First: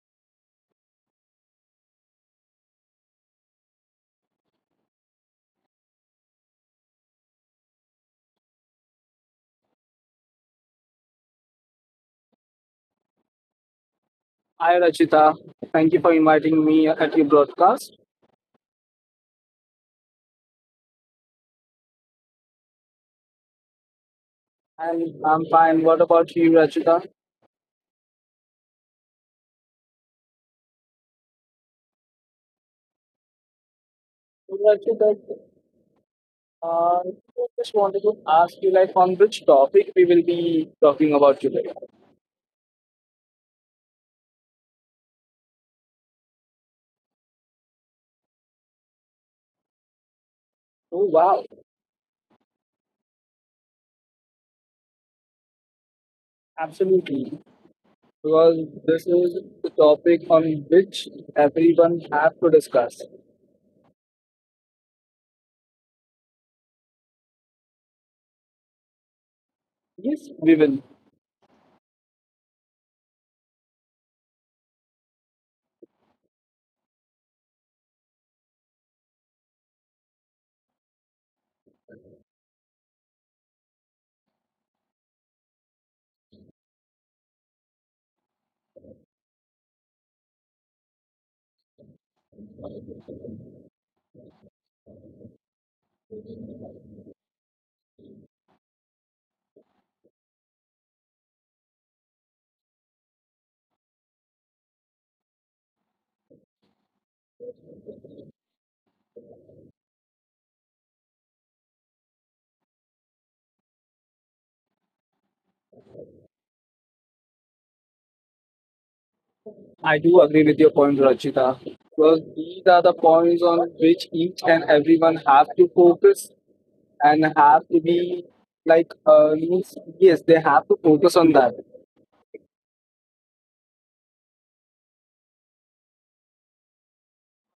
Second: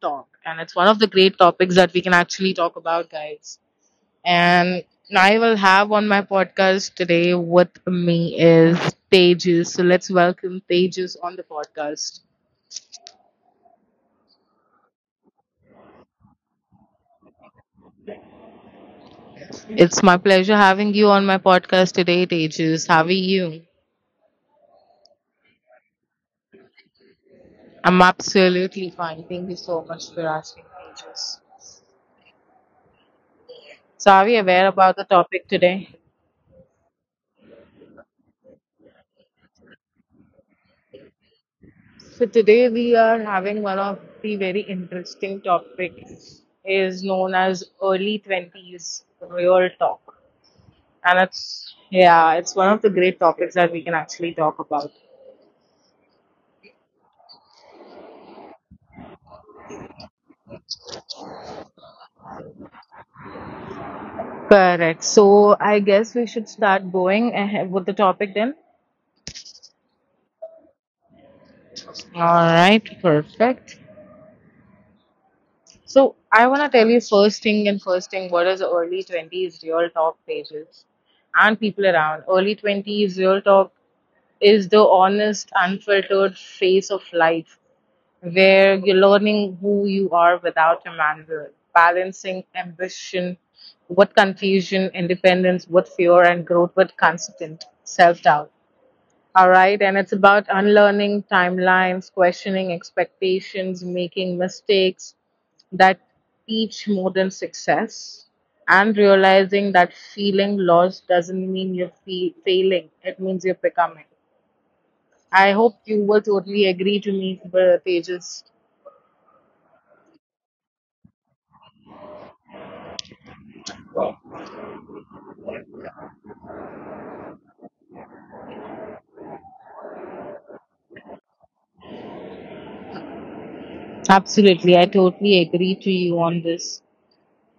talk, and it's one of the great topics that we can actually talk about, guys. And I will have on my podcast today with me is Tejas. So let's welcome Tejas on the podcast. Hi Rachita, thank you for inviting me at your broadcast. It's my pleasure having you on my podcast today, Tejas. How are you? And I'm fine. What about you, Rachita? I'm absolutely fine. Thank you so much for asking, Tejas. So, are we So, aware about the Rachita, topic today? uh, I just wanted to ask you, like, on which topic we will be talking about today? So today we are having one of the very interesting topics is known as early 20s real talk. Oh And wow, it's, yeah, it's one of the great topics that we can actually talk about. absolutely. Because this is the topic on which everyone have to discuss. Correct. So I guess we should start going ahead with the topic then. Yes, we will. All right, perfect. So I want to tell you first thing and first thing what is early 20s real talk pages and people around. Early 20s real talk is the honest, unfiltered face of life where you're learning who you are without a manual, balancing ambition, what confusion, independence, what fear, and growth, with constant self doubt. All right, and it's about unlearning timelines, questioning expectations, making mistakes that teach more than success, and realizing that feeling lost doesn't mean failing, it means you're becoming. I hope you will totally agree to me, Tejas. I do agree with your point, Rachita. Because these are the points on which each and everyone have to focus and have to be like means yes they have to focus on that Absolutely, I totally agree to you on this.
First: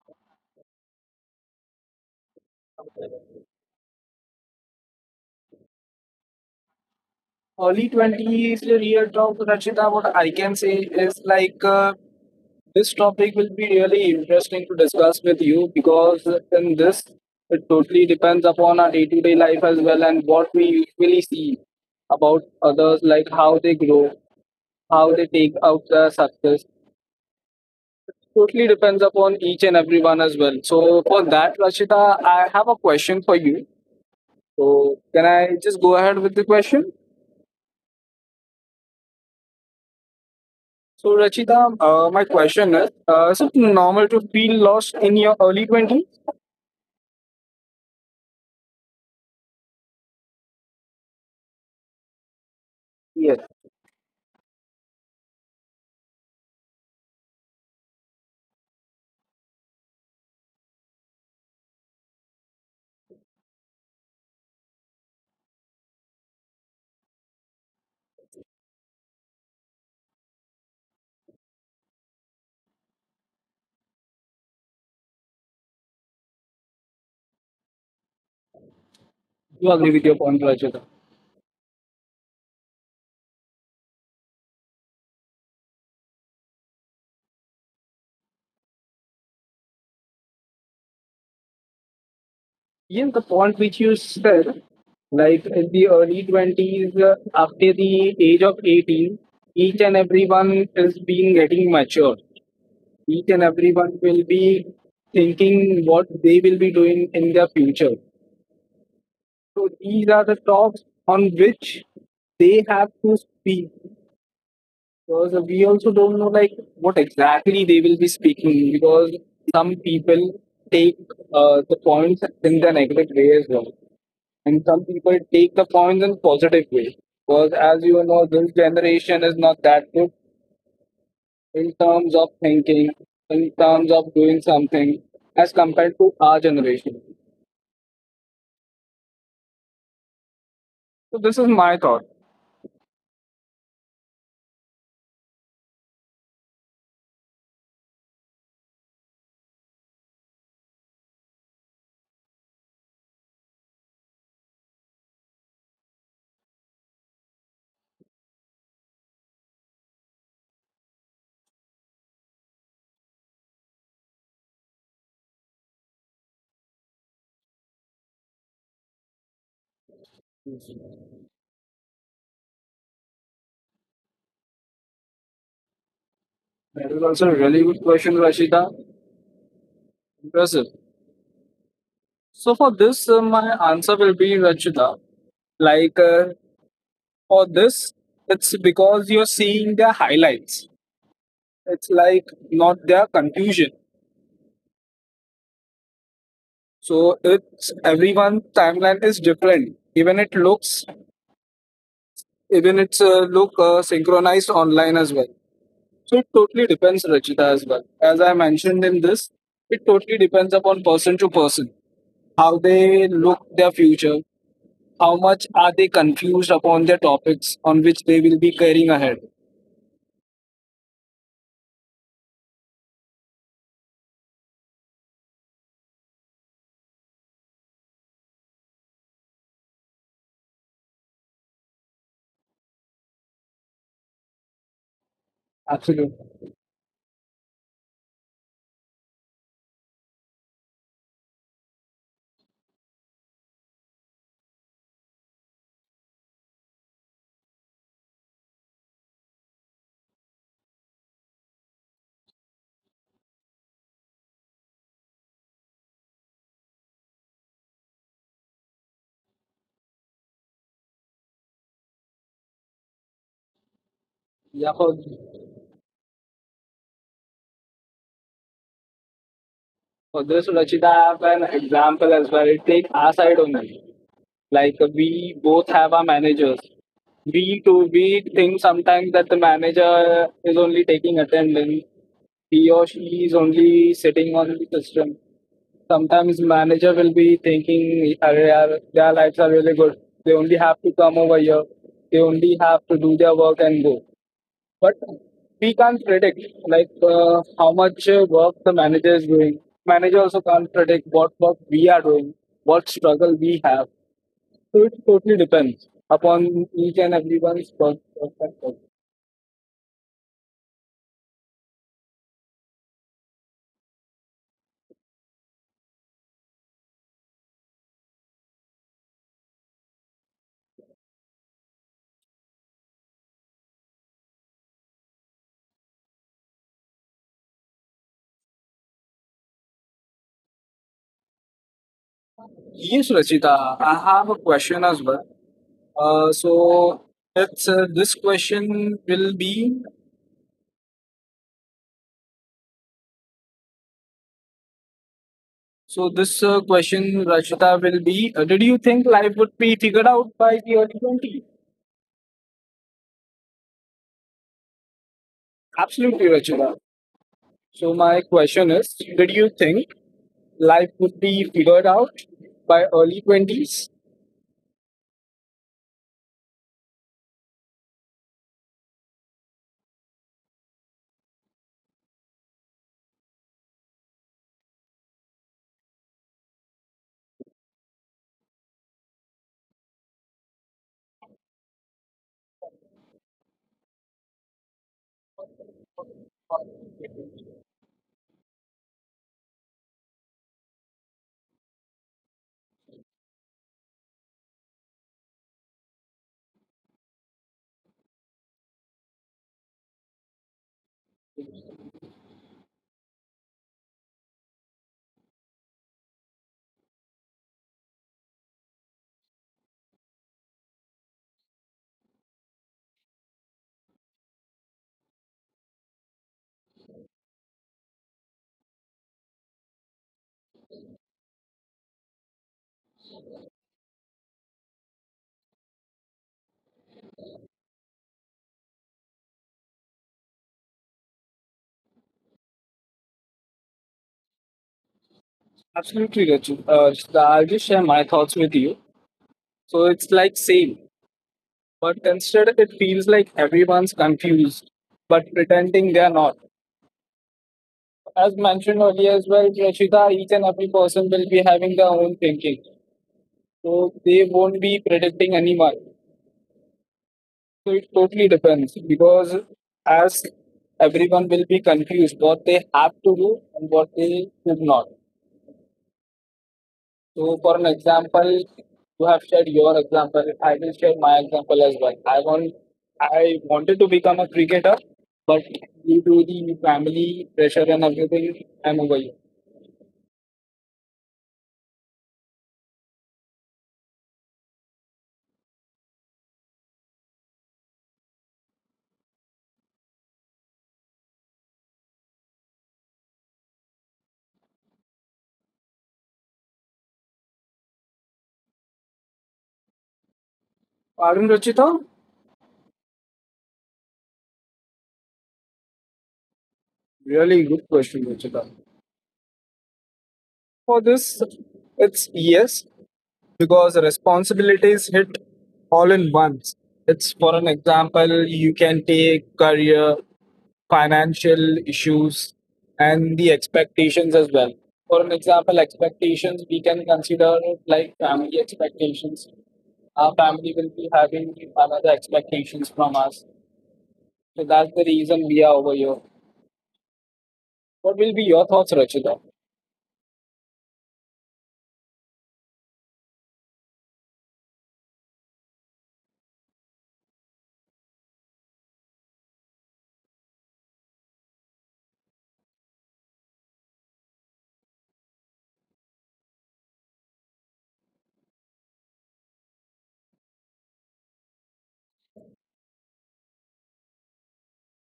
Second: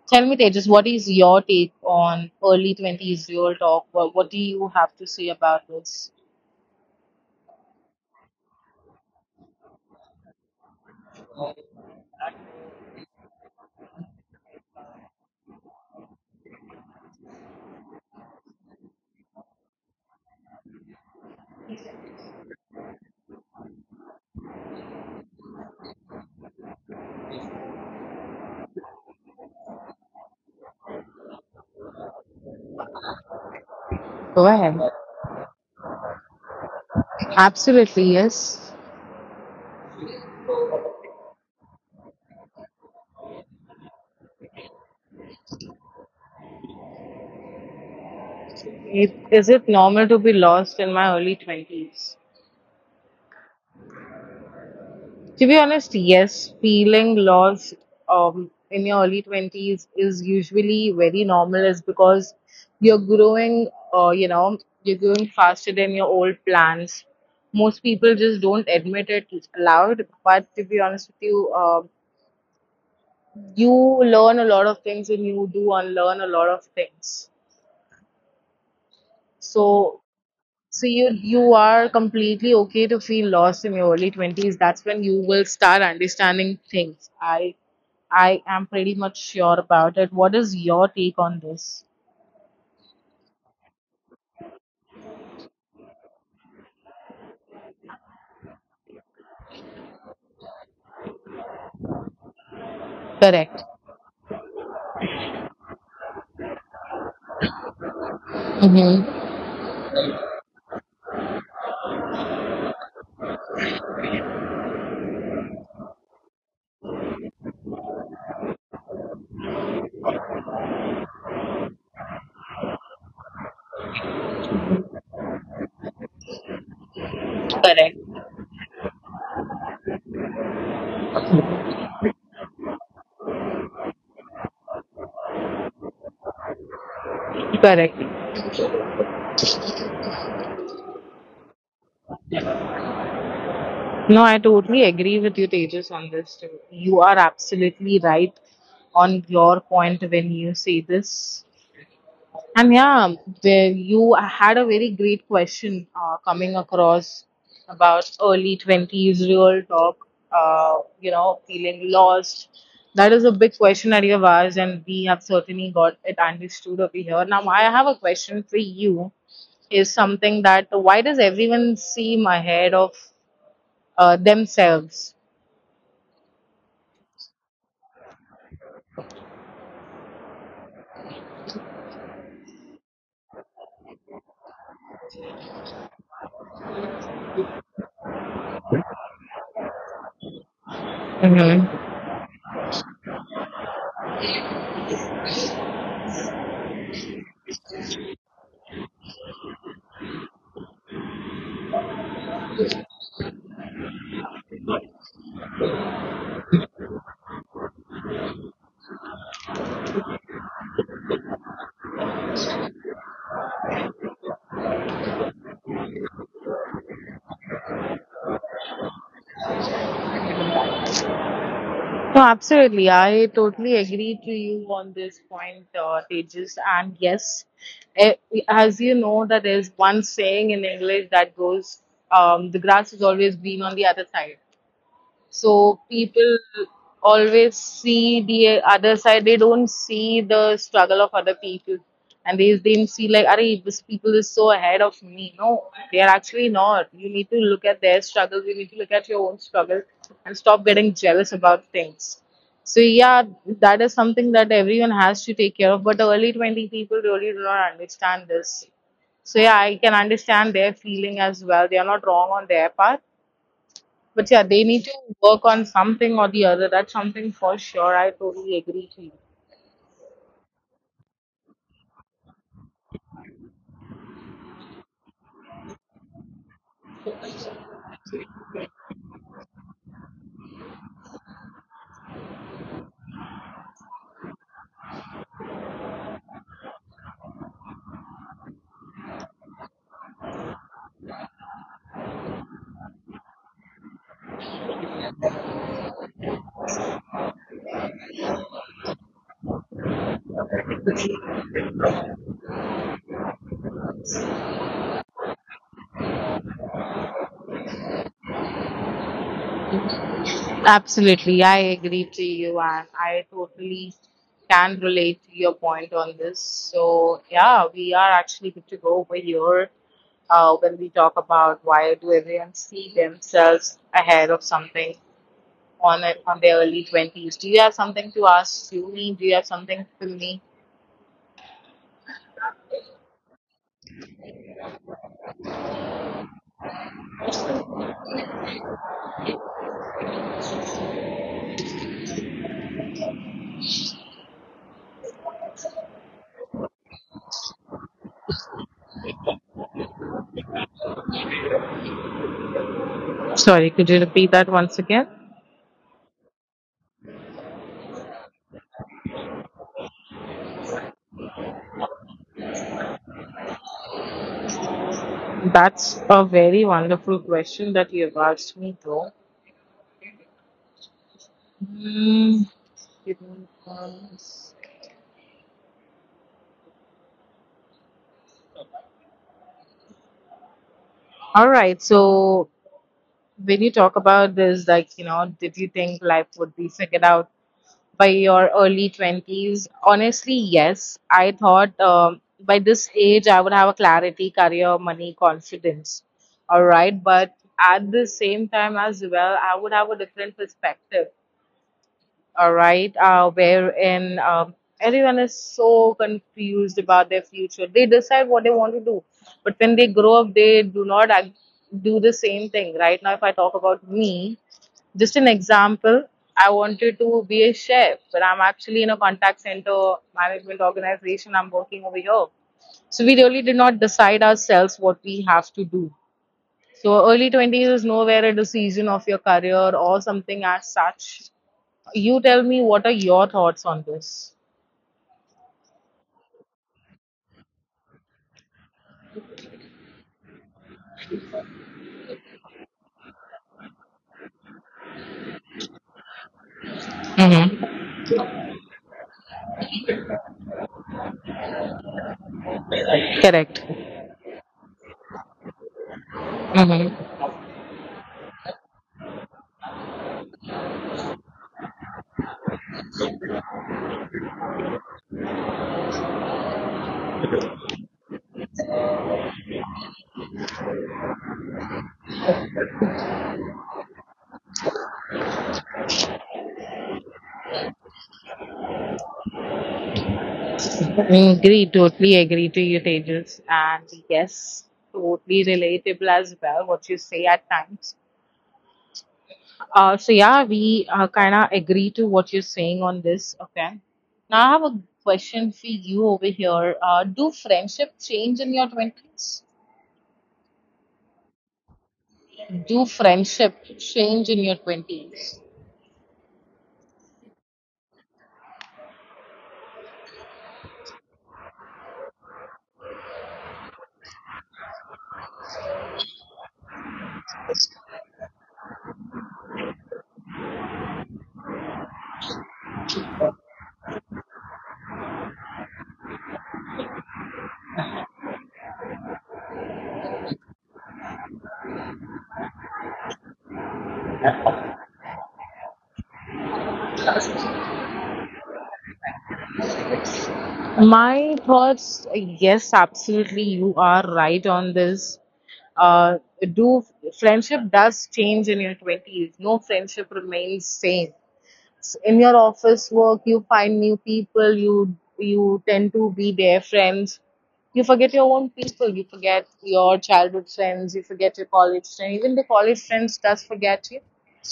Tell me, Tejas, what is your take on early 20s real talk? What do you have to say about this? early 20s real talk, Rachita. What I can say is like, this topic will be really interesting to discuss with you, because in this it totally depends upon our day-to-day life as well, and what we usually see about others, like how they grow, how they take out the success, totally depends upon each and everyone as well. So for that, Rachita, I have a question for you. Go So, ahead. can I just go ahead with the question? Absolutely, yes. So, Rachita, my question is is it normal to feel lost in your early 20s? It, is it normal to be lost in my early 20s? Yes, To be honest, yes, feeling lost in your early 20s is usually very normal, is because you're growing, uh, you know, you're growing faster than your old plans. Most people just don't admit it aloud, but to be honest with you, you learn a lot of things and you do unlearn a lot of things. you agree So with your point, so Rachita. you are completely okay to feel lost in your early 20s. That's when you will start understanding things. I am pretty much sure about it. What is your take on this? Yes, the point which you said, like in the early 20s, after the age of 18, each and everyone is being getting mature. Each and Correct. everyone will be thinking what they will be doing in their future. Mm-hmm. So, these are the talks on which they have to speak. Because we also don't know like what exactly they will be speaking, because some people take the points in the negative way as well, and some people take the points in positive way. Because as Correct. you know, this generation is not that good in terms of thinking, in terms of doing something, as compared to our generation. Correct. So this is my thought. No, I totally agree with you, Tejas, on this too. You are absolutely right on your point when you say this. And yeah, there you had a very great question coming across about early 20s, real talk, feeling lost. That is a big question that you have asked, and we have certainly got it understood over here. Now, I have a question for you is something that why does everyone seem ahead of themselves? That is also a really good question, Rashida. Impressive. So for this, my answer will be, Rashida, like, for this, it's because you're seeing their highlights. Mhm. It's like not their conclusion. So it's everyone's timeline is different. Even it looks, even it's look synchronized online as well. So it totally depends, Rachita, as well. As I mentioned in this, it totally depends upon person to person, how they look their future, how much are they confused upon their topics on which they will be carrying ahead. No, absolutely. I totally agree to you on this point, Tejas. And yes, eh, as you know, that there's one saying in English that goes, "The grass is always green on the other side." So Absolutely. people always see the other side. They don't see the struggle of other people, and they then see like, "Arey, this people is so ahead of me." No, they are actually not. You need to look at their struggle. You need to look at your own struggle, and stop getting jealous about things. So yeah, that is something that everyone has to take care of. But the early twenty people really do not understand this. So yeah, I can understand their feeling as well. They are not wrong on their part, but yeah, they Yeah. need to work on something or the other. That's something for sure. I totally agree to you. For this, Rachita, I have an example as well. Take our side only. Like we both have our managers. We think sometimes that the manager is only taking attendance. He or she is only sitting on the system. Sometimes manager will be thinking, "Arre yaar, their lives are really good. They only have to come over here. They only have to do their work and go." But we can't predict like, how much work the manager is doing. Manager also can't predict what work we are doing, what struggle we have. So it totally depends upon each and everyone's work perspective. Absolutely. I agree to you and I totally can relate to your point on this. So yeah, we are actually good to go over here when we talk about why do everyone see themselves ahead of something on their early 20s. Do you have something to ask you me? Do you have something for me? Yes, Rachita, I have a question as well. So that's this question will be. So this question, Rachita, will be. Did you think life would be figured out by the early 20s? Sorry, could you repeat that once again? Absolutely, Rachita. So my question is, did you think life would be figured out by early 20s? That's a very wonderful question that you have asked me, though. Hmm, give me one s- All right. So, when you talk about this, did you think life would be figured out by your early 20s? Honestly, yes. I thought by this age, I would have a clarity, career, money, confidence. All right. But at the same time, as well, I would have a different perspective, all right, wherein everyone is so confused about their future. They decide what they want to do, but when they grow up, they do not act, do the same thing. Right now, if I talk about me, just an example, I wanted to be a chef, but I'm actually in a contact center management organization. I'm working over here. So we really did not decide ourselves what we have to do. So early 20s is nowhere a decision of your career or something as such. You tell me what are your thoughts on this? Absolutely, Raju. So I'll just share my thoughts with you. So it's like same, but instead it feels like everyone's confused, but pretending they are not. Mm-hmm. As mentioned earlier as well, Rashida, each and every person will be having their own thinking. Correct. So they won't be predicting anyone. Mm-hmm. So it totally depends, because as everyone will be confused what they have to do and what they should not. So for an example, you have shared your example. I will share my example as well. I wanted to become a cricketer, but due to the family pressure and everything, I'm over here. Agree. Totally agree to you, Tejas. And yes, totally relatable as well, what you say at times. So, yeah, we kind of agree to what you're saying on this. Okay. Now, I have a question for you over here. Do friendship change in your 20s? Pardon, Ruchita? Do friendship change in your 20s? Really good question, Ruchita. For this, it's yes, because responsibilities hit all in once. It's for an example, you can take career, financial issues, and the expectations as well. For an example, expectations we can consider it like family expectations. Our family will be having another expectations from us. So that's the reason we are over here. What will be your thoughts, Rachita? My thoughts, yes, absolutely, you are right on this. Uh, do friendship does change in your 20s. No friendship remains same in your office work. You find new people. You tend to be their friends. You forget your own people. You forget your childhood friends. You forget your college friends. Even the college friends does forget you,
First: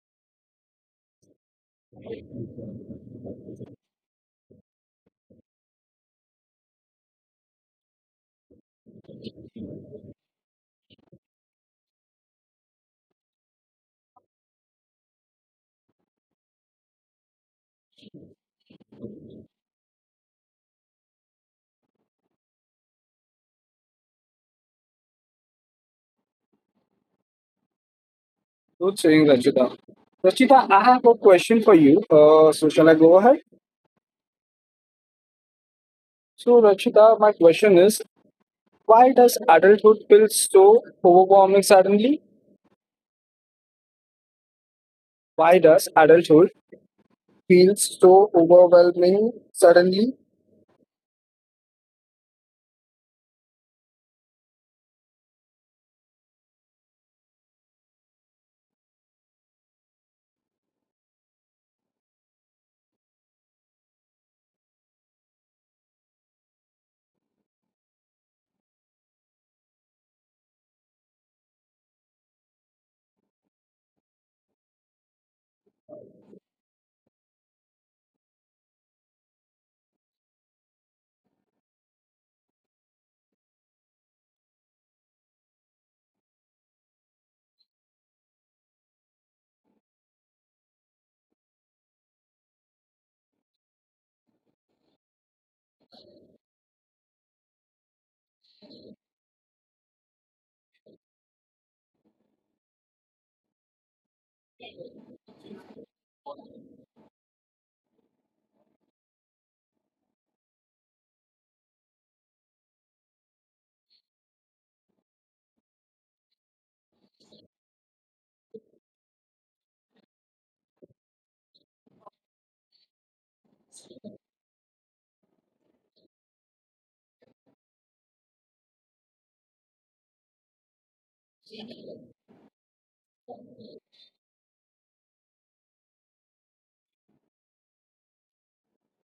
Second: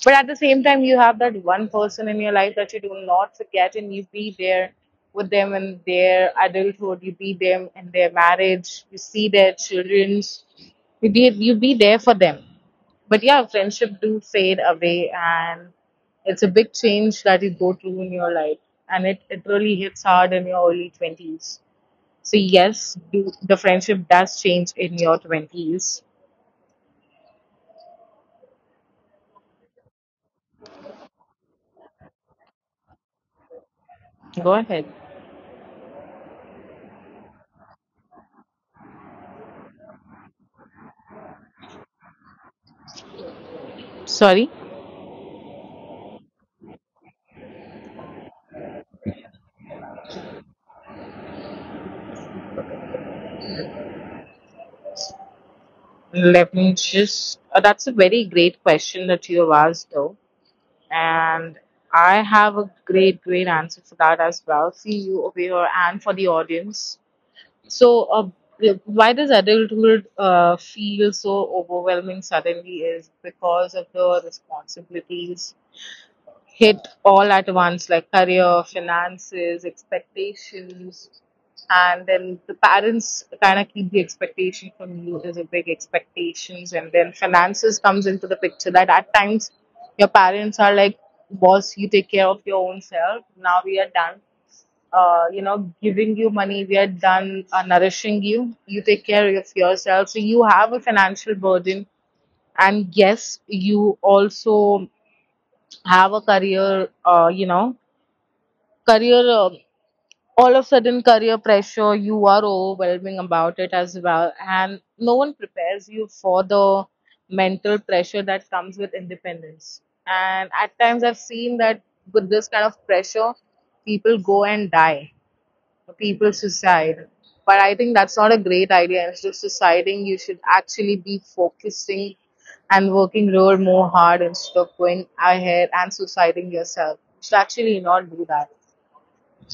but at the same time you have that one person in your life that you do not forget and you be there with them in their adulthood. You be them in their marriage. You see their children's. You be there for them. But yeah, friendship do fade away, and it's a big change that you go through in your life, and it really hits hard in your early twenties. So yes, do, the friendship does change in your twenties. Good saying, Rachita. Rachita, I have a question for you. So shall I go ahead? Go ahead. So, Rachita, my question is, why does adulthood feel so overwhelming suddenly? Sorry, Why does adulthood feel so overwhelming suddenly? let me just. That's a very great question that you have asked, though, and I have a great answer for that as well for you over here and for the audience. So, why does adulthood feel so overwhelming suddenly is because of the responsibilities hit all at once, like career, finances, expectations, and then the parents kind of keep the expectation from you as a big expectations, and then finances comes into the picture, that at times your parents are like, "Boss, you take care of your own self now. We are done giving you money. We are done nourishing you. You take care of yourself." So you have a financial burden. And yes, you also have a career, career, uh, all of sudden career pressure, you are overwhelming about it as well. And no one prepares you for the mental pressure that comes with independence. And at times I've seen that with this kind of pressure, people go and die, people suicide. But I think that's not a great idea. Instead of suiciding, you should actually be focusing and working real more hard instead of going ahead and suiciding yourself. You should actually not do that.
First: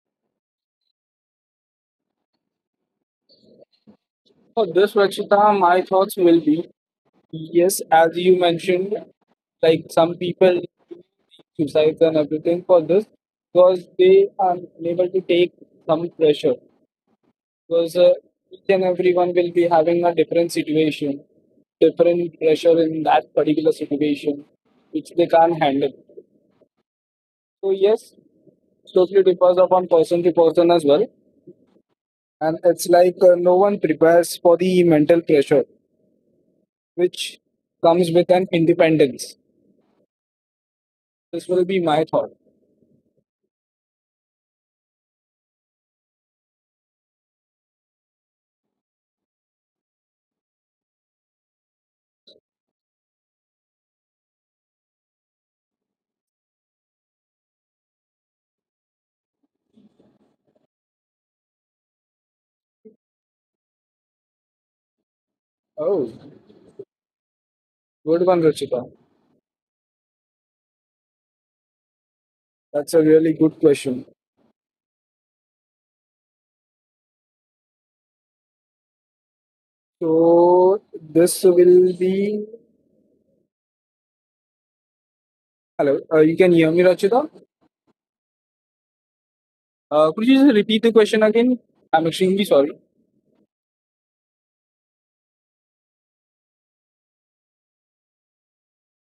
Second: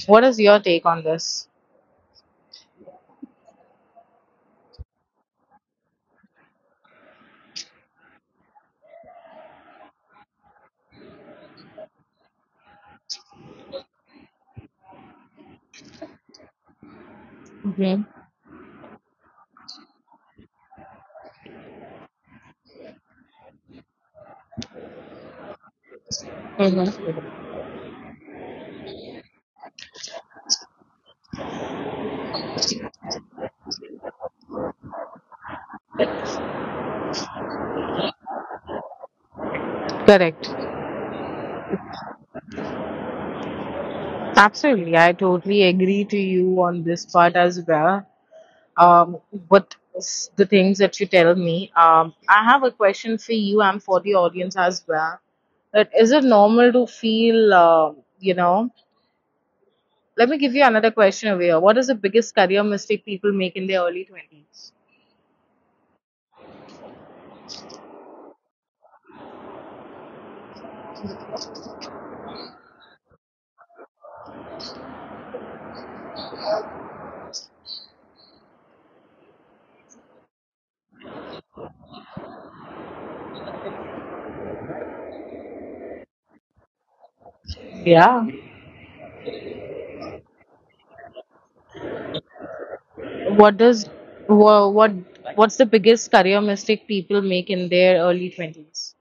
What is your take on this? For this, Rachita, my thoughts will be, yes, as you mentioned, like some people suicides and everything for this, because they are unable to take some pressure. Hmm, Because hmm. each and everyone will be having a different situation, different pressure in that particular situation, which they can't handle. Correct. So yes, it totally depends upon person to person as well, and it's like, no one prepares for the mental pressure which comes with an independence. Correct. This will be my thought. Absolutely. I totally agree to you on this part as well. Um, what is the things that you tell me. I have a question for you and for the audience as well. That is it normal to feel, you know? Let me give you another question over here. What is the biggest career mistake people make in their early twenties? Oh, good one, Ruchita. That's a really good question. So this will be hello. You can hear me, Ruchita? Yeah. Could you just repeat the question again? I'm extremely sorry. What does wha- what what's the biggest career mistake people make in their early twenties?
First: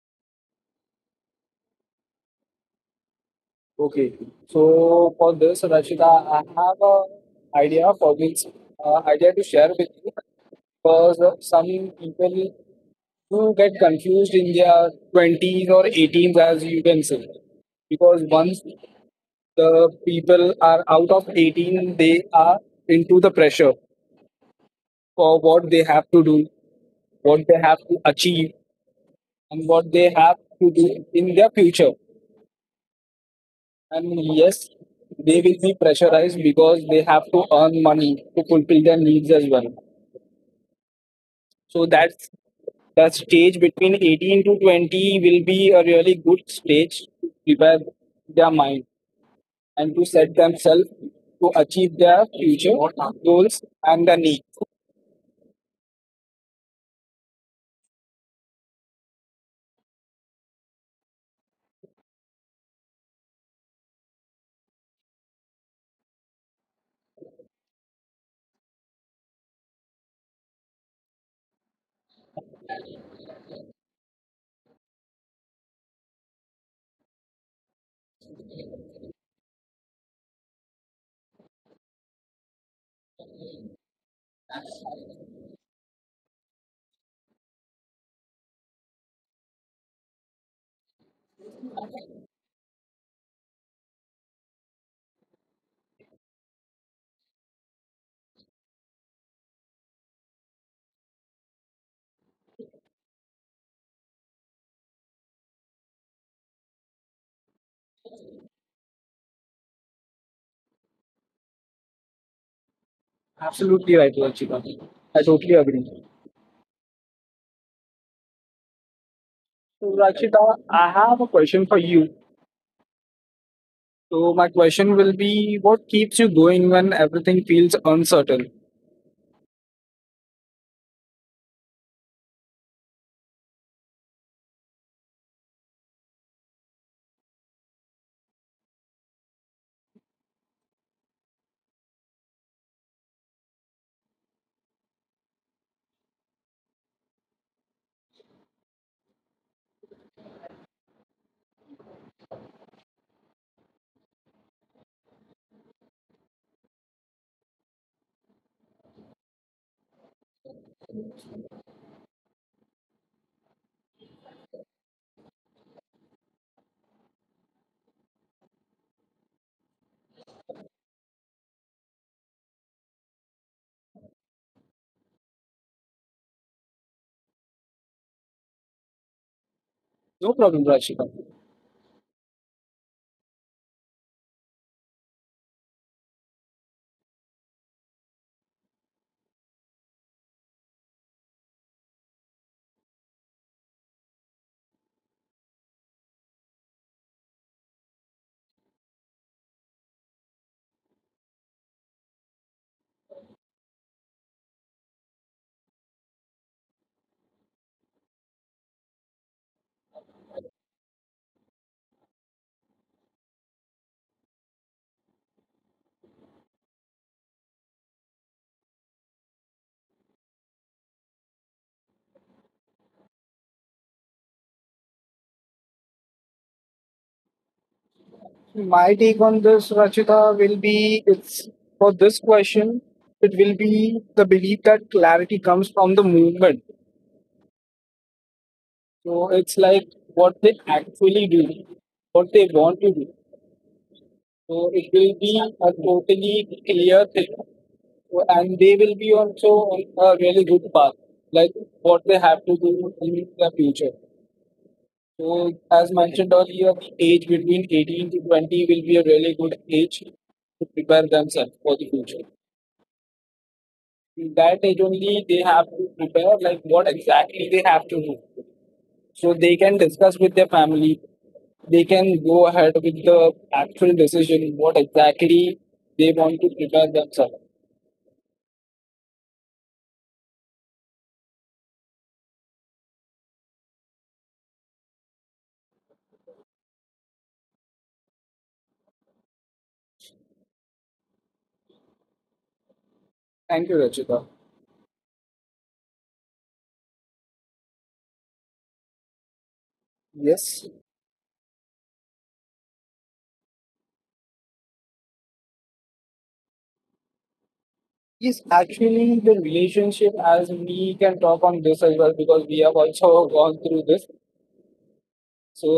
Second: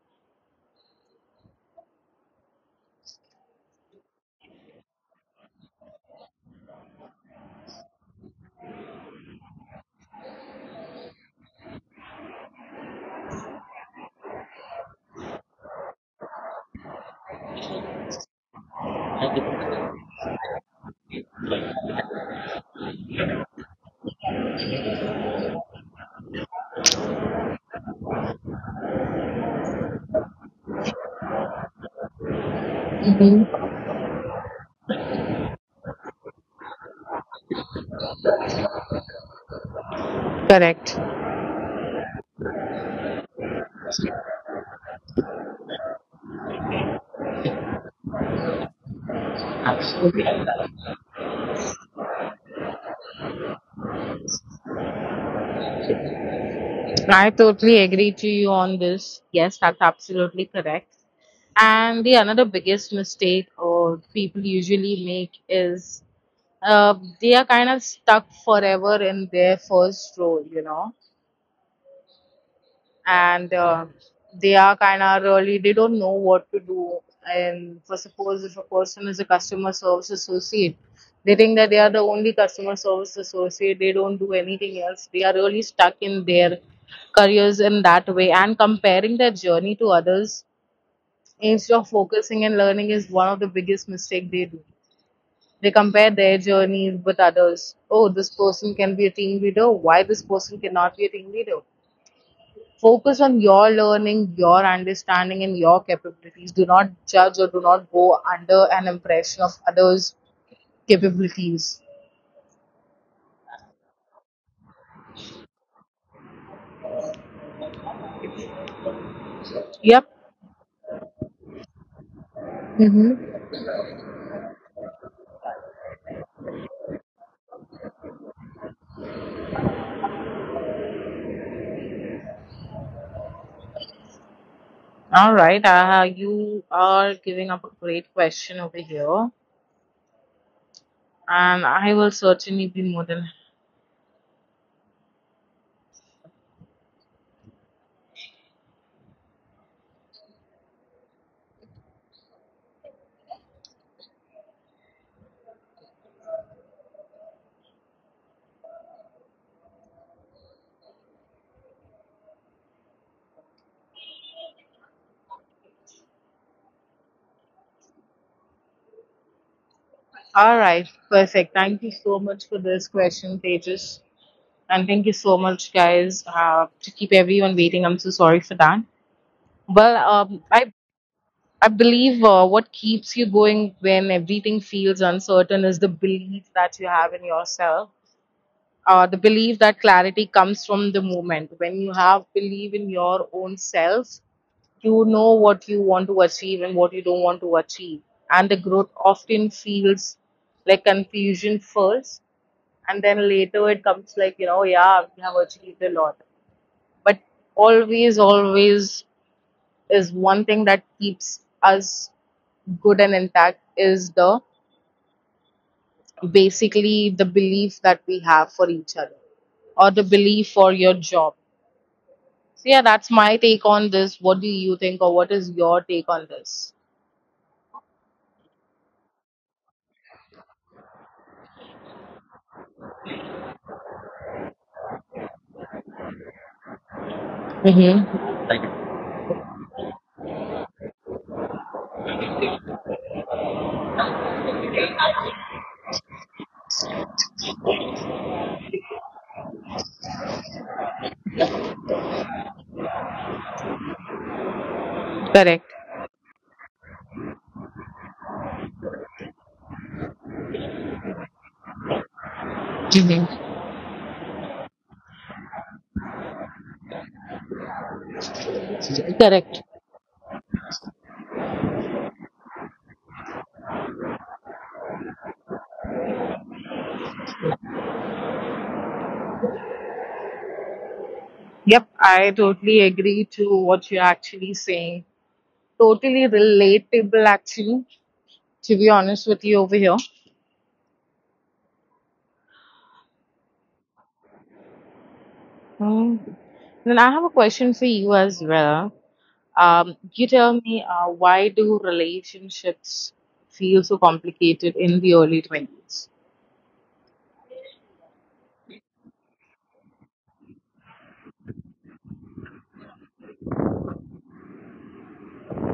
Okay. So for this, Rashida, I have a idea for this, idea to share with you, because some people who get confused in their 20s or 18s, as you can say, because once the people are out of 18, they are into the pressure for what they have to do, what they have to achieve, and what they have to do in their future. Hmm. And yes, they will be pressurized because they have to earn money to fulfill their needs as well. Correct. So that stage between 18 to 20 will be a really good stage to prepare their mind and to set themselves to achieve their future goals and their needs. I totally agree to you on this. Yes, that's absolutely correct. And the another biggest mistake or people usually make is, uh, they are kind of stuck forever in their first role, you know, and they are kind of really they don't know what to do. And for suppose if a person is a customer service associate, they think that they are the only customer service associate. They don't do anything else. They are really stuck in their careers in that way, and comparing their journey to others instead of focusing and learning is one of the biggest mistake they do. They compare their journey with others. Oh, this person can be a team leader. Why this person cannot be a team leader? Focus on your learning, your understanding, and your capabilities. Do not judge or do not go under an impression of others' capabilities. Absolutely right, Rachita. I totally agree. So, Yep. Rachita, I have a question for you. Mm-hmm. So, my question will be, what keeps you going when everything feels uncertain? All right. You are giving up a great question over here, and I will certainly be more than. All right. Perfect. Thank you so much for this question, Tejas. And thank you so much, guys, to keep everyone waiting. I'm so sorry for that. Well, um, No I problem, Rachita. I believe what keeps you going when everything feels uncertain is the belief that you have in yourself. The belief that clarity comes from the moment. When you have belief in your own self, you know what you want to achieve and what you don't want to achieve. And the growth often feels like confusion first, and then later it comes like, you know, yeah, we have achieved a lot. But always, always is one thing that keeps us good and intact is the basically the belief that we have for each other or the belief for your job. So yeah, that's my take on this. What do you think, or what is your take on this? My take on this, Rachita, will be it's for this question, it will be the belief that clarity comes from the movement. Mm-hmm. So it's like what they actually do, what they want to do. So it will be a totally clear thing. So- And they will be also on a really good path, like what they have to do in the future. So Correct. as mentioned earlier, the age between 18 to 20 will be a really good age to prepare themselves for the future. Mm-hmm. With that age only they have to prepare like what exactly they have to do, so they Correct. can discuss with their family, they can go ahead with the actual decision what exactly they want to prepare themselves. Yep, I totally agree to what you're actually saying. Totally relatable, actually, to be honest with you over here. Thank you, Rachita. Mm. Then I have a question for you as well. You tell Yes. me, why do relationships feel so complicated in the early 20s? Yes, actually the relationship as we can talk on this as well, because we have also gone through this. So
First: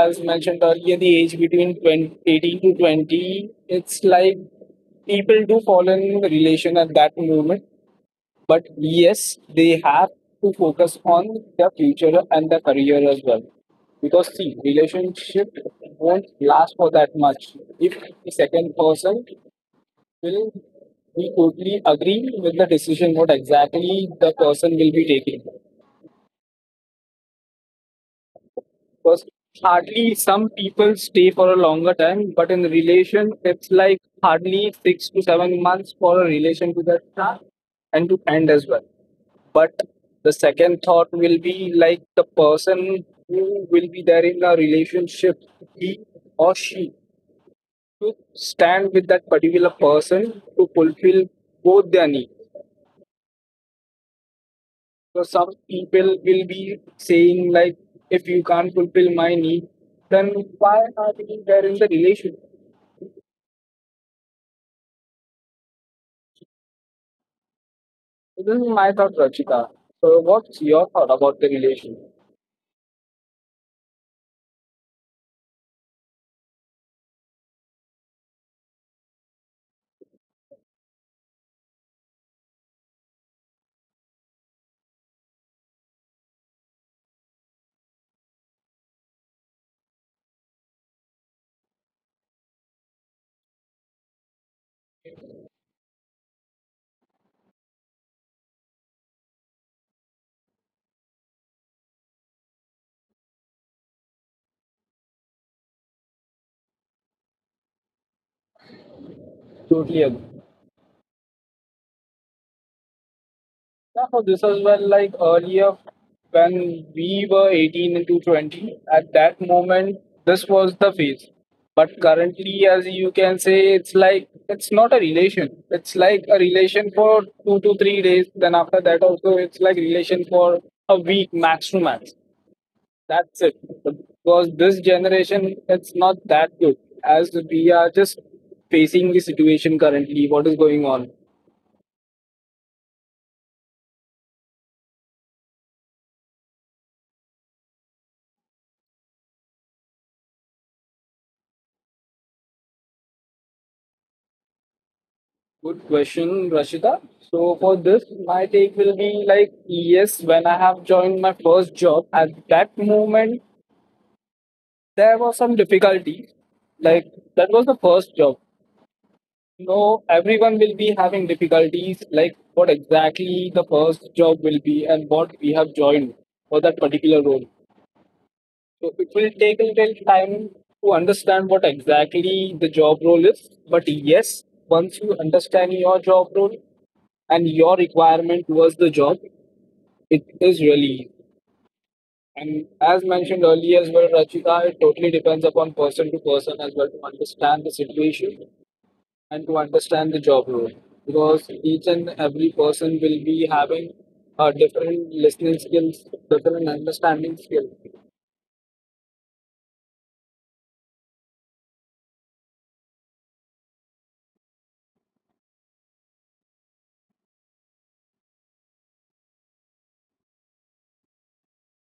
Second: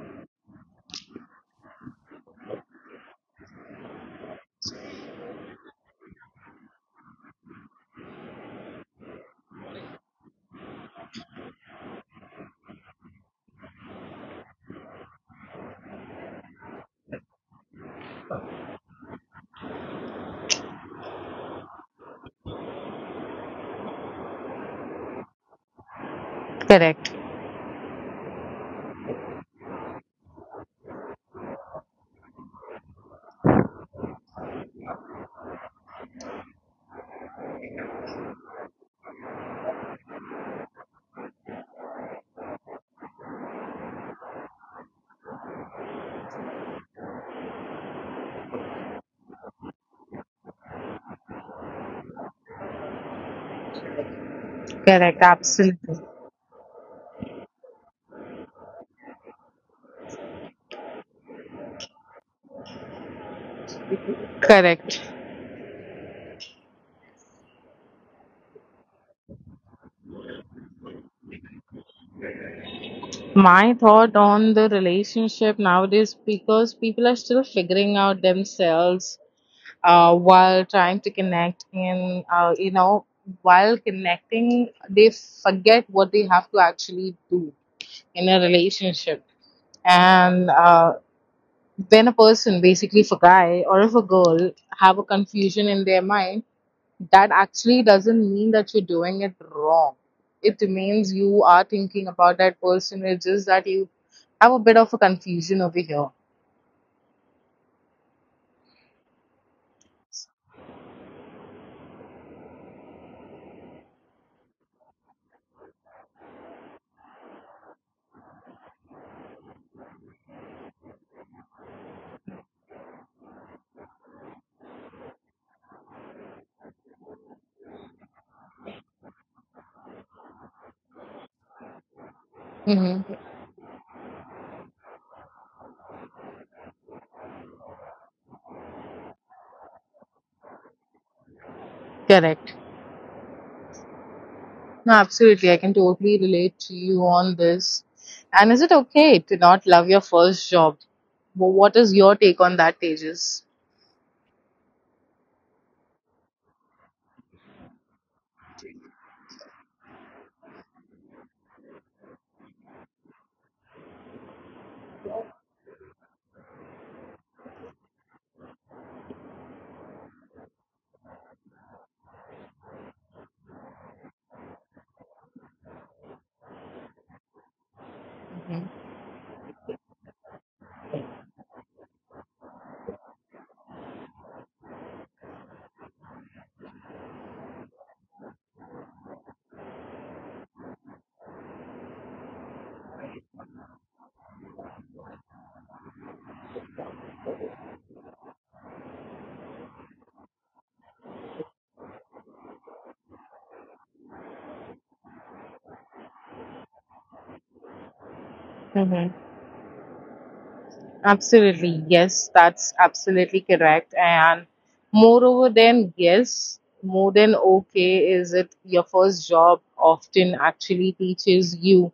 as mentioned earlier, the age between 20, 18 to 20, it's like people do fall in relation at that moment. But yes, they have to focus on their future and their career as well. Because see, relationship won't last for that much if the second person will be totally agree with the decision what exactly the person will be taking. Correct, Because hardly some people stay for a longer time, but in relation it's like hardly 6 to 7 months for a relation to that start and to end as well. But the second thought will be like the person who will be there in a relationship, he or she to stand with that particular person to fulfill both their needs. correct, So some absolutely. people will be saying like, if you can't fulfill my need, then why are you there in the relationship? Correct. So this is my thought, Rachita. So what's your thought about the relation? My thought on the relationship nowadays, because people are still figuring out themselves, while trying to connect in, you know, while connecting, they forget what they have to actually do in a relationship. And when a person, basically if a guy or if a girl, have a confusion in their mind, that actually doesn't mean that you're doing it wrong. It means you are thinking about that person. It's just that you have a bit of a confusion over here. Totally agree. Yeah, so this as well, like earlier when we were 18 into 20, at that moment, this was the phase. But currently, as you can say, it's like it's not a relation. It's like a relation for 2 to 3 days. Then after that, also, it's like relation for a week max to max. Hmm. That's it. Because this generation, it's not that good, as we are just facing the situation currently, what is going on. Correct. No, absolutely. I can totally relate to you on this. And is it okay to not love your first job? What is your take on that, Tejas? Good question, Rashida. So for this, my take will be like yes, when I have joined my first job, at that moment there was some difficulties. Like that was the first job. No, everyone will be having difficulties like what exactly the first job will be and what we have joined for that particular role. So it will take a little time to understand what exactly the job role is. But yes, once you understand your job role and your requirement towards the job, it is really easy. And as mentioned earlier as well, Rachita, it totally depends upon person to person as well to understand the situation and to understand the job role. Because each and every person will be having different listening skills, different understanding skills. Mhm. Absolutely, yes, that's absolutely correct. And moreover, than yes, more than okay is it your first job often actually teaches you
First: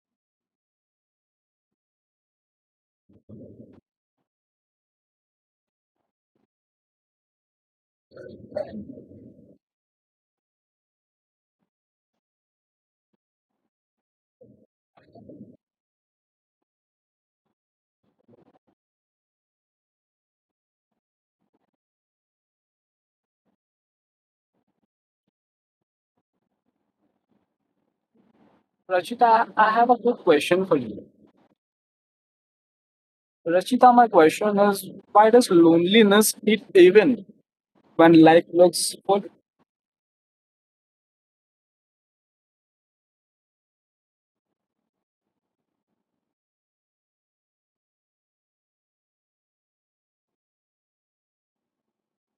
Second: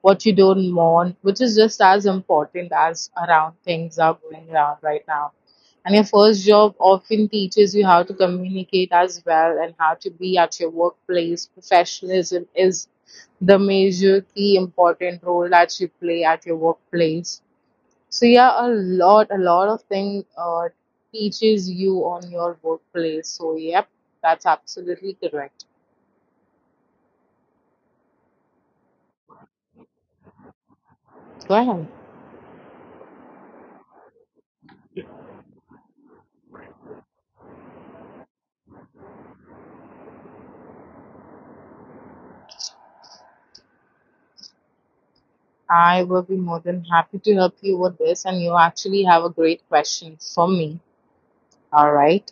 what you don't want, which is just as important as around things are going around right now. And your first job often teaches you how to communicate as well and how to be at your workplace. Professionalism is the major key important role that you play at your workplace, so yeah, a lot of thing teaches you on your workplace. So yep, that's absolutely correct. Rachita, I have a good question for you. Go ahead. Rachita, my question is, why does loneliness hit even when life looks full? I will be more than happy to help you with this, and you actually have a great question for me. All right.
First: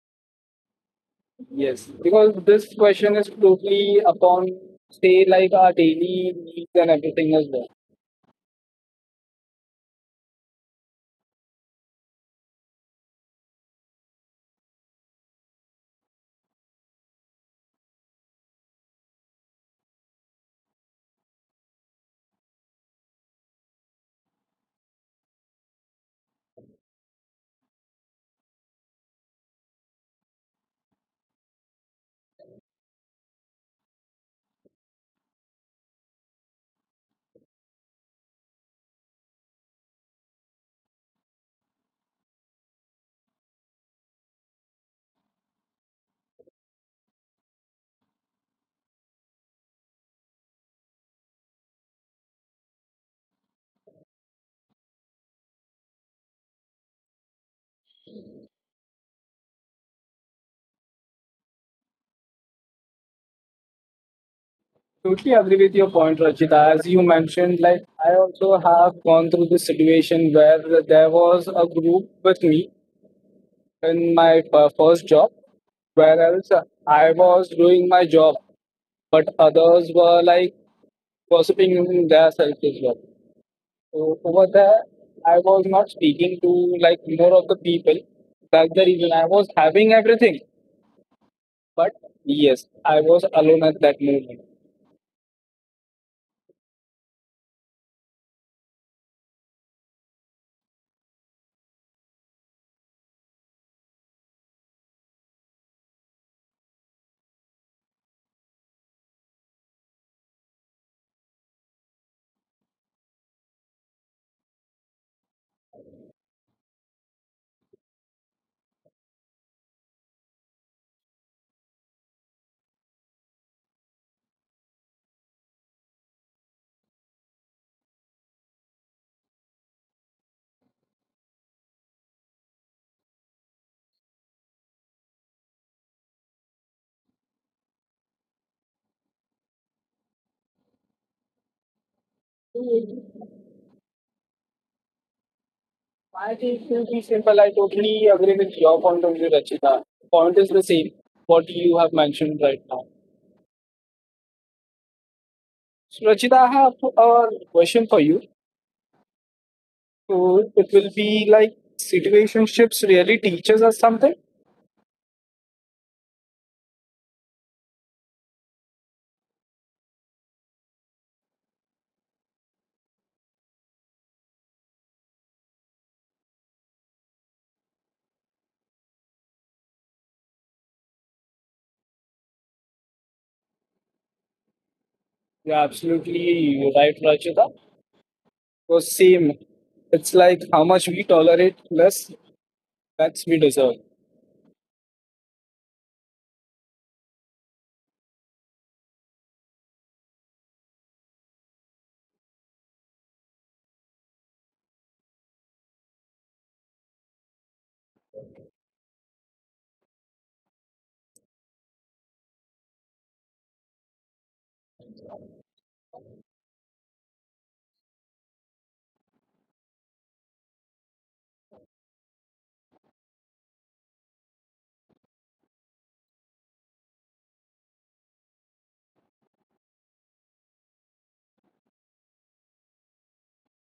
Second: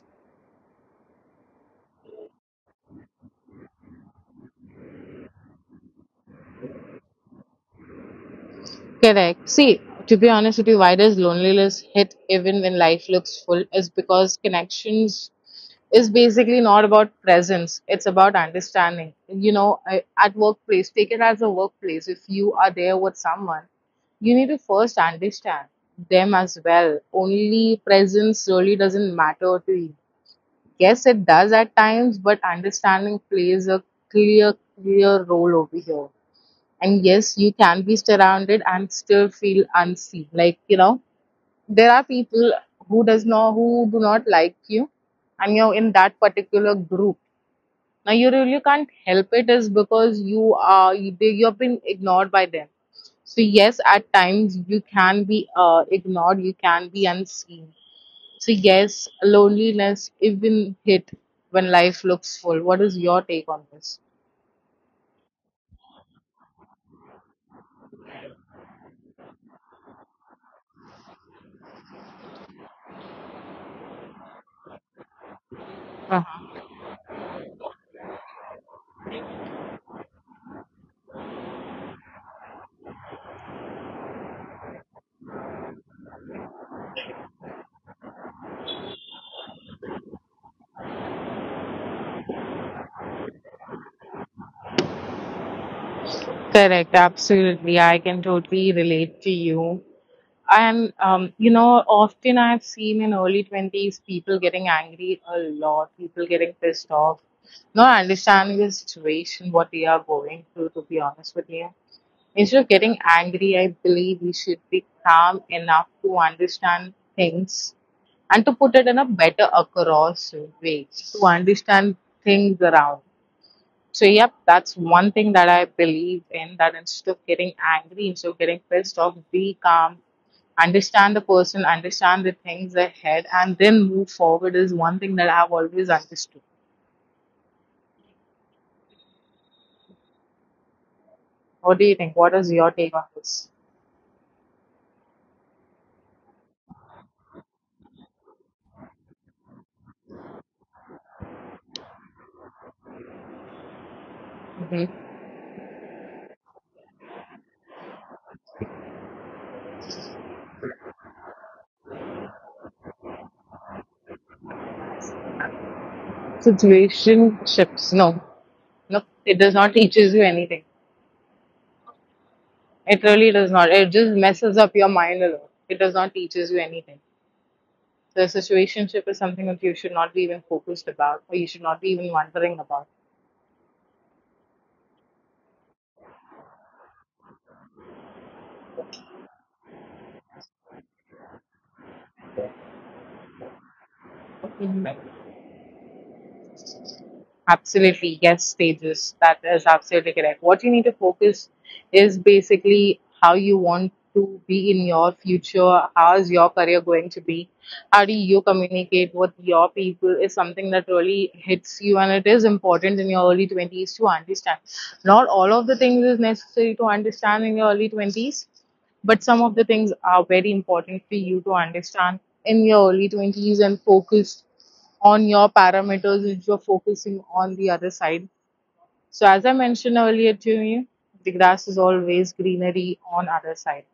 Yes, because this question is totally upon, say, like our daily needs and everything as well. Correct. See, to be honest with you, why does loneliness hit even when life looks full? Is because connections is basically not about presence, it's about understanding. You know, at workplace, take it as a workplace. If you are there with someone, you need to first understand them as well. Only presence really doesn't matter to you. Yes, it does at times, but understanding plays a clear, clear role over here. And yes, you can be surrounded and still feel unseen. Like, you know, there are people who does not who do not like you, and you're in that particular group. Now you really can't help it, is because you are you, you have been ignored by them. So yes, at times you can be ignored, you can be unseen. So yes, loneliness even hit when life looks full. What is your take on this? Totally agree with your point, Rachita. As you mentioned, like I also have gone through this situation where there was a group with me in my first job, Uh-huh. whereas I was doing my job, but others were like gossiping in their self as well. So over there, I was not speaking to like more of the people. That's the reason I was having everything. But yes, I was alone at that moment. Correct, absolutely. I can totally relate to you. And, you know, often I've seen in early 20s people getting angry a lot, people getting pissed off, not understanding the situation, what they are going through, to be honest with you. Instead of getting angry, I believe we should be calm enough to understand things and to put it in a better across way, to understand things around. So, yep, that's one thing that I believe in, that instead of getting angry, instead of getting pissed off, be calm, understand the person, understand the things ahead, and then move forward is one thing that I've always understood. What do you think? What is your take on this? I think it will be simple. I totally agree with your point of view, Rachita. Point is the same, what you have mentioned right now. Hmm. So, Rachita, I have a question for you. So, it will be like, situationships really teaches us something? Situationships, no. No, it does not teaches you anything. It really does not. It just messes up your mind a lot. It does not teaches you anything. So, a situationship is something that you should not be even focused about, or you should not be even wondering about. Yeah, absolutely. You're right, Rachita. Was same. It's like how much we tolerate, less that's we deserve. Absolutely, yes, stages. That is absolutely correct. What you need to focus is basically how you want to be in your future, how is your career going to be, how do you communicate with your people is something that really hits you, and it is important in your early 20s to understand. Not all of the things is necessary to understand in your early 20s, but some of the things are very important for you to understand in your early 20s, and focus on your parameters which you're focusing on the other side. So as I mentioned earlier to you, the grass is always greenery on other side.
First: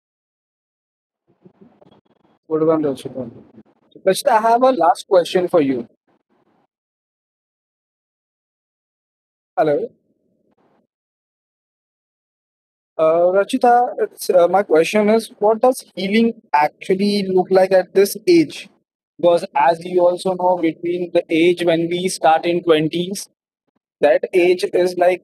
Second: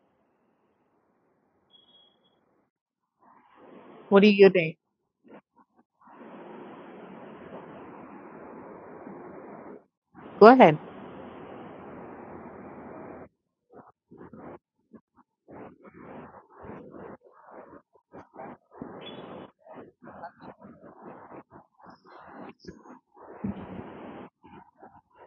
Good one, Rachita. What do Rachita, I you have a think? last question for you. Hello. Go ahead. Rachita, my question is, what does healing actually look like at this age? Because as you also know, between the age when we start in 20s, that age is like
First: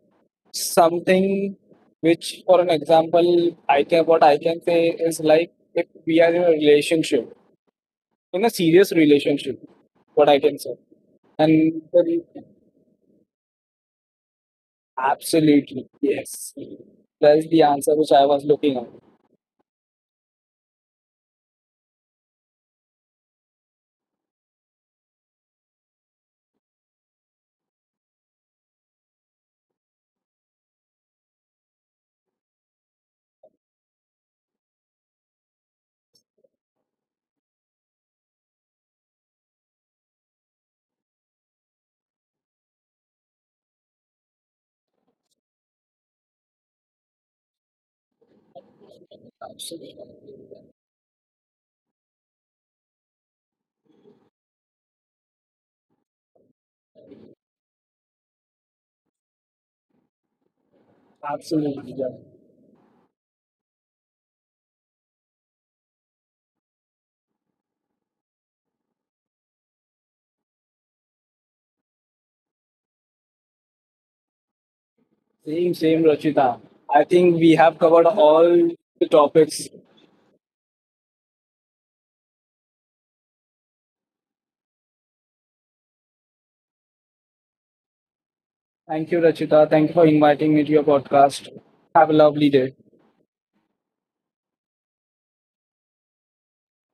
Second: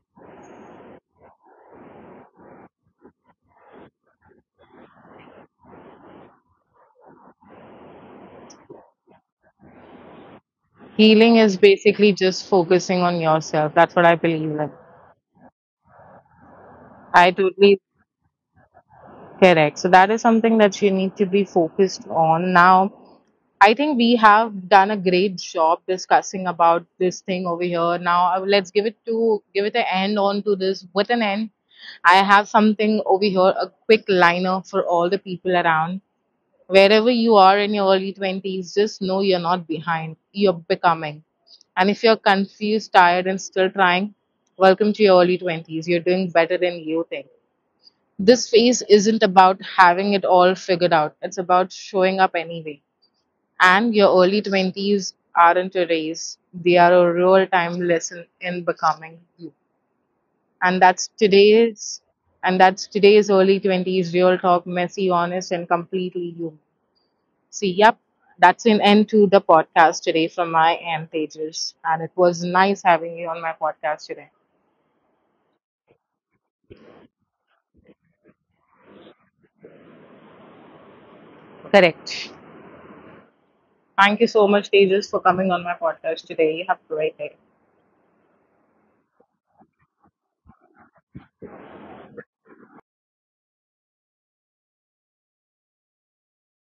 something which, for an example, I can what I can say is like if we are in a relationship, in a serious relationship, what I can say. Healing is And the basically re- just focusing on yourself. That's what I believe in. Absolutely, yes. I That's the totally answer which I was looking at. correct. So that is something that you need to be focused on now. I think we have done a great job discussing about this thing over here. Now let's give it an end on to this. With an end, I have something over here, a quick liner for all the people around. Wherever you are in your early 20s, just know you're not behind. You're becoming. And if you're confused, tired, and still trying, welcome to your early 20s. You're doing better than you think. This phase isn't about having it all figured out. It's about showing up anyway, and your early 20s aren't a race, they are a real time lesson in becoming you. And that's Absolutely. Yeah. today's and that's today's early 20s real talk, messy, honest, and completely human. See, yep, that's an end to the podcast today from my end, Tejas. And it was nice having you on my podcast today. Same, same, Rachita. I think we have covered all the topics. Correct. Thank you so much, Tejas, for coming on my podcast today. You have a great day. Thank you, Rachita. Thank you for inviting me to your podcast. Have a lovely day.